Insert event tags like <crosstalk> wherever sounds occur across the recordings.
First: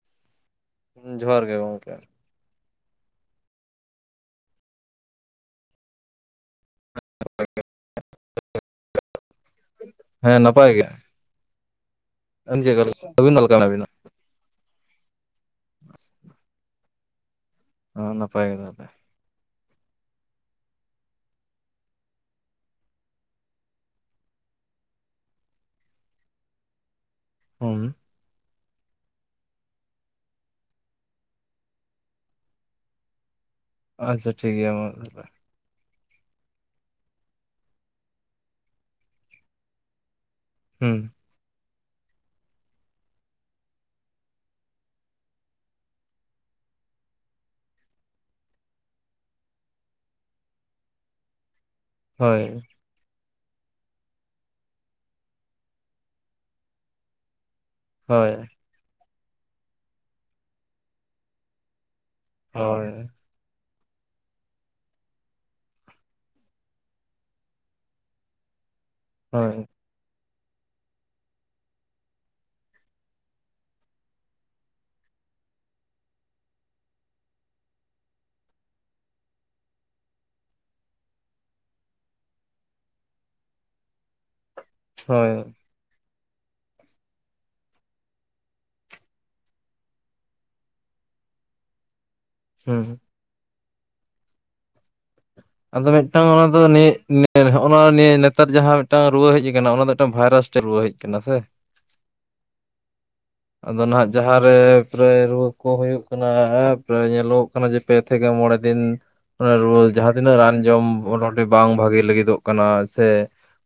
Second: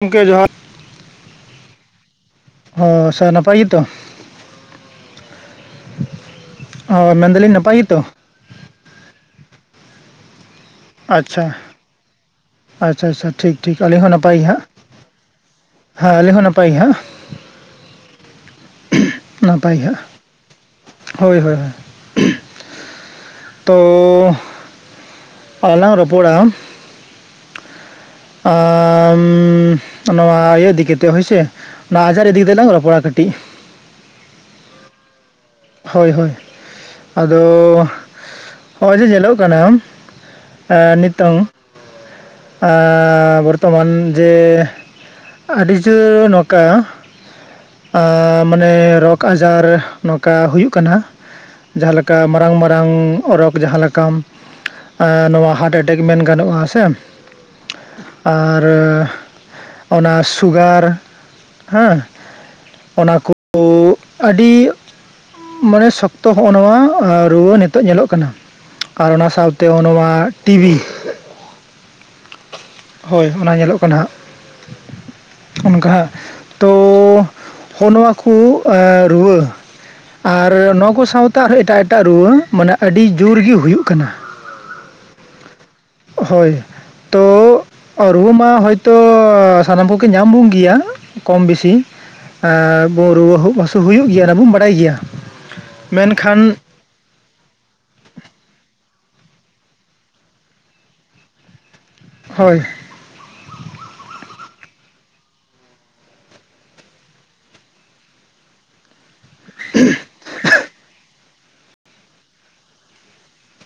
ᱜᱚᱢᱠᱮ ᱡᱚᱦᱟᱨ ᱡᱚᱦᱟᱨ ᱜᱮ ᱜᱚᱝᱠᱮ᱾ ᱦᱚᱸ ᱥᱚᱱᱟᱯᱟᱭ ᱜᱮᱛᱚ? ᱚ ᱢᱮᱱ ᱫᱟᱞᱤᱧ ᱱᱟᱯᱟᱭ ᱜᱮᱛᱚ? <unintelligible> ᱦᱮᱸ ᱱᱟᱯᱟᱭ ᱜᱮ᱾ ᱟᱪᱪᱷᱟ ᱟᱹᱵᱤᱱ ᱟᱪᱪᱷᱟ ᱪᱮᱫ ᱟᱪᱪᱷᱟ ᱟᱹᱵᱤᱱ ᱚᱠᱟ ᱴᱷᱤᱠ ᱞᱮᱠᱟ ᱢᱮᱱᱟᱜ ᱴᱷᱤᱠ ᱵᱤᱱᱟ ᱟᱞᱤᱧ ᱦᱚᱸ ᱱᱟᱯᱟᱭ ᱜᱮ ᱦᱟᱸᱜ, ᱦᱮᱸ ᱟᱞᱤᱧ ᱦᱚᱸ ᱱᱟᱯᱟᱭ ᱜᱮ ᱦᱟᱸᱜ᱾ ᱳ ᱱᱟᱯᱟᱭ ᱜᱮ ᱛᱟᱦᱚᱞᱮ᱾ ᱱᱟᱯᱟᱭ ᱜᱮᱜ ᱦᱟᱸᱭ ᱦᱳᱭ ᱦᱳᱭ᱾ ᱛᱚᱻ ᱟᱨ ᱞᱟᱝ ᱨᱚᱯᱚᱲᱟ, ᱦᱩ ᱟᱻ ᱩᱢᱻ ᱱᱚᱣᱟ ᱤᱭᱟᱹ ᱤᱫᱤ ᱠᱟᱛᱮ ᱦᱳᱭ ᱥᱮ? ᱱᱚᱣᱟ ᱟᱡᱟᱨ ᱤᱫᱤ ᱠᱟᱛᱮ ᱞᱟᱝ ᱨᱚᱯᱚᱲᱟ ᱠᱟᱹᱴᱤᱡ, ᱟᱪᱪᱷᱟ ᱴᱷᱤᱠ ᱜᱮᱭᱟ ᱢᱟ ᱛᱟᱦᱚᱞᱮ, ᱦᱳᱭ ᱦᱳᱭ ᱟᱫᱚ ᱦᱚᱜᱼᱚᱭ ᱡᱮ ᱧᱮᱞᱚᱜ ᱠᱟᱱᱟ, ᱮᱸ ᱦᱩᱸ ᱱᱤᱛᱚᱝ ᱵᱚᱨᱛᱚ ᱢᱟᱱ ᱡᱮ, ᱟᱹᱰᱤ ᱡᱳᱨ ᱱᱚᱠᱟ ᱟ ᱢᱟᱱᱮ ᱨᱳᱜᱽ ᱟᱡᱟᱨ ᱱᱚᱝ ᱠᱟ ᱦᱩᱭᱩᱜ ᱠᱟᱱᱟ ᱡᱟᱦᱟᱸ ᱞᱮᱠᱟ ᱦᱳᱭ ᱢᱟᱨᱟᱝ ᱢᱟᱨᱟᱝ ᱨᱳᱜᱽ ᱡᱟᱦᱟᱸ ᱞᱮ ᱠᱟᱢ ᱱᱚᱣᱟ ᱦᱟᱨᱴ ᱮᱴᱮᱠ ᱢᱮᱱ ᱜᱟᱱᱚᱜᱼᱟ ᱥᱮ, ᱦᱳᱭ ᱟᱨ ᱚᱱᱟ ᱥᱩᱜᱟᱨ ᱦᱟ. ᱦᱳᱭ ᱚᱱᱟ ᱠᱩ ᱠᱩ ᱟᱹᱰᱤᱻ ᱢᱟᱱᱮ ᱥᱚᱠᱛᱚ ᱦᱚᱜᱼᱚ ᱱᱚᱣᱟ ᱨᱩᱣᱟᱹ ᱱᱤᱛᱚᱜ ᱧᱮᱞᱚᱜ ᱠᱟᱱᱟ᱾ ᱟᱨ ᱚᱱᱟ ᱦᱳᱭ ᱥᱟᱶᱛᱮ ᱩᱱᱢᱟ ᱴᱤᱵᱷᱤ ᱾ ᱦᱳᱭ ᱚᱱᱟ ᱧᱮᱞᱚᱜ ᱠᱟᱱᱟ ᱦᱟᱸᱜ᱾ ᱚᱱᱠᱟ ᱦᱟᱜ ᱛᱚ ᱦᱚᱜᱼᱚ ᱱᱚᱣᱟ ᱠᱚ ᱨᱩᱣᱟᱹ᱾ ᱟᱨ ᱱᱚᱣᱟ ᱠᱚ ᱥᱟᱶᱛᱮ ᱟᱨᱦᱚᱸ ᱮᱴᱟᱜ ᱮᱴᱟᱜ ᱨᱩᱣᱟᱹ ᱢᱟᱱᱮ ᱟᱹᱰᱤ ᱡᱩᱨᱜᱮ ᱦᱩᱭᱩᱜ ᱠᱟᱱᱟ᱾ ᱦᱳᱭ᱾ ᱦᱚᱭ ᱛᱚ ᱨᱩᱣᱟᱹ ᱢᱟ ᱦᱚᱭᱛᱚ ᱥᱟᱱᱟᱢ ᱠᱚᱜᱮ ᱧᱟᱢ ᱵᱚᱱ ᱜᱮᱭᱟ᱾ ᱠᱚᱢ ᱵᱮᱥᱤ ᱮ ᱦᱩᱸ ᱨᱩᱣᱟᱹᱜ ᱦᱟᱹᱥᱩ ᱦᱩᱭᱩᱜ ᱜᱮᱭᱟ ᱚᱱᱟ ᱵᱩᱱ ᱵᱟᱰᱟᱭ ᱜᱮᱭᱟ ᱾ ᱟᱫᱚ ᱢᱤᱫᱴᱟᱝ ᱦᱚᱲ ᱫᱚ ᱱᱤᱭᱟᱹᱼᱼ ᱱᱚᱜᱼ ᱱᱟ ᱱᱤᱭᱟᱹ ᱱᱮᱛᱟᱨ ᱡᱟᱦᱟᱸ ᱢᱤᱫᱴᱟᱝ ᱨᱩᱣᱟᱹ ᱦᱮᱡ ᱟᱠᱟᱱᱟ ᱚᱱᱟ ᱫᱚ ᱢᱤᱫᱴᱟᱝ ᱵᱷᱟᱭᱨᱟᱥ ᱨᱩᱣᱟᱹ ᱦᱮᱡ ᱟᱠᱟᱱᱟ ᱥᱮ᱾ ᱦᱳᱭ᱾ ᱟᱫᱚ ᱱᱟᱦᱟᱜ ᱡᱟᱦᱟᱸᱨᱮ ᱯᱨᱟᱭ ᱨᱩᱣᱟᱹ ᱠᱚ ᱦᱳᱭᱳᱜ ᱠᱟᱱᱟ ᱯᱨᱟᱭ ᱧᱮᱞᱚᱜᱚᱜ ᱠᱟᱱᱟ ᱡᱮᱼᱼ ᱯᱮ ᱛᱷᱮᱠᱮ ᱢᱚᱬᱮ ᱫᱤᱱ ᱨᱩᱣᱟᱹ ᱡᱟᱦᱟᱸ ᱛᱤᱱᱟᱹᱜ ᱨᱟᱱ ᱡᱚᱢᱼᱼ ᱵᱟᱝ ᱵᱷᱟᱜᱮ ᱞᱟᱹᱜᱤᱫᱚᱜ ᱠᱟᱱᱟ ᱥᱮ,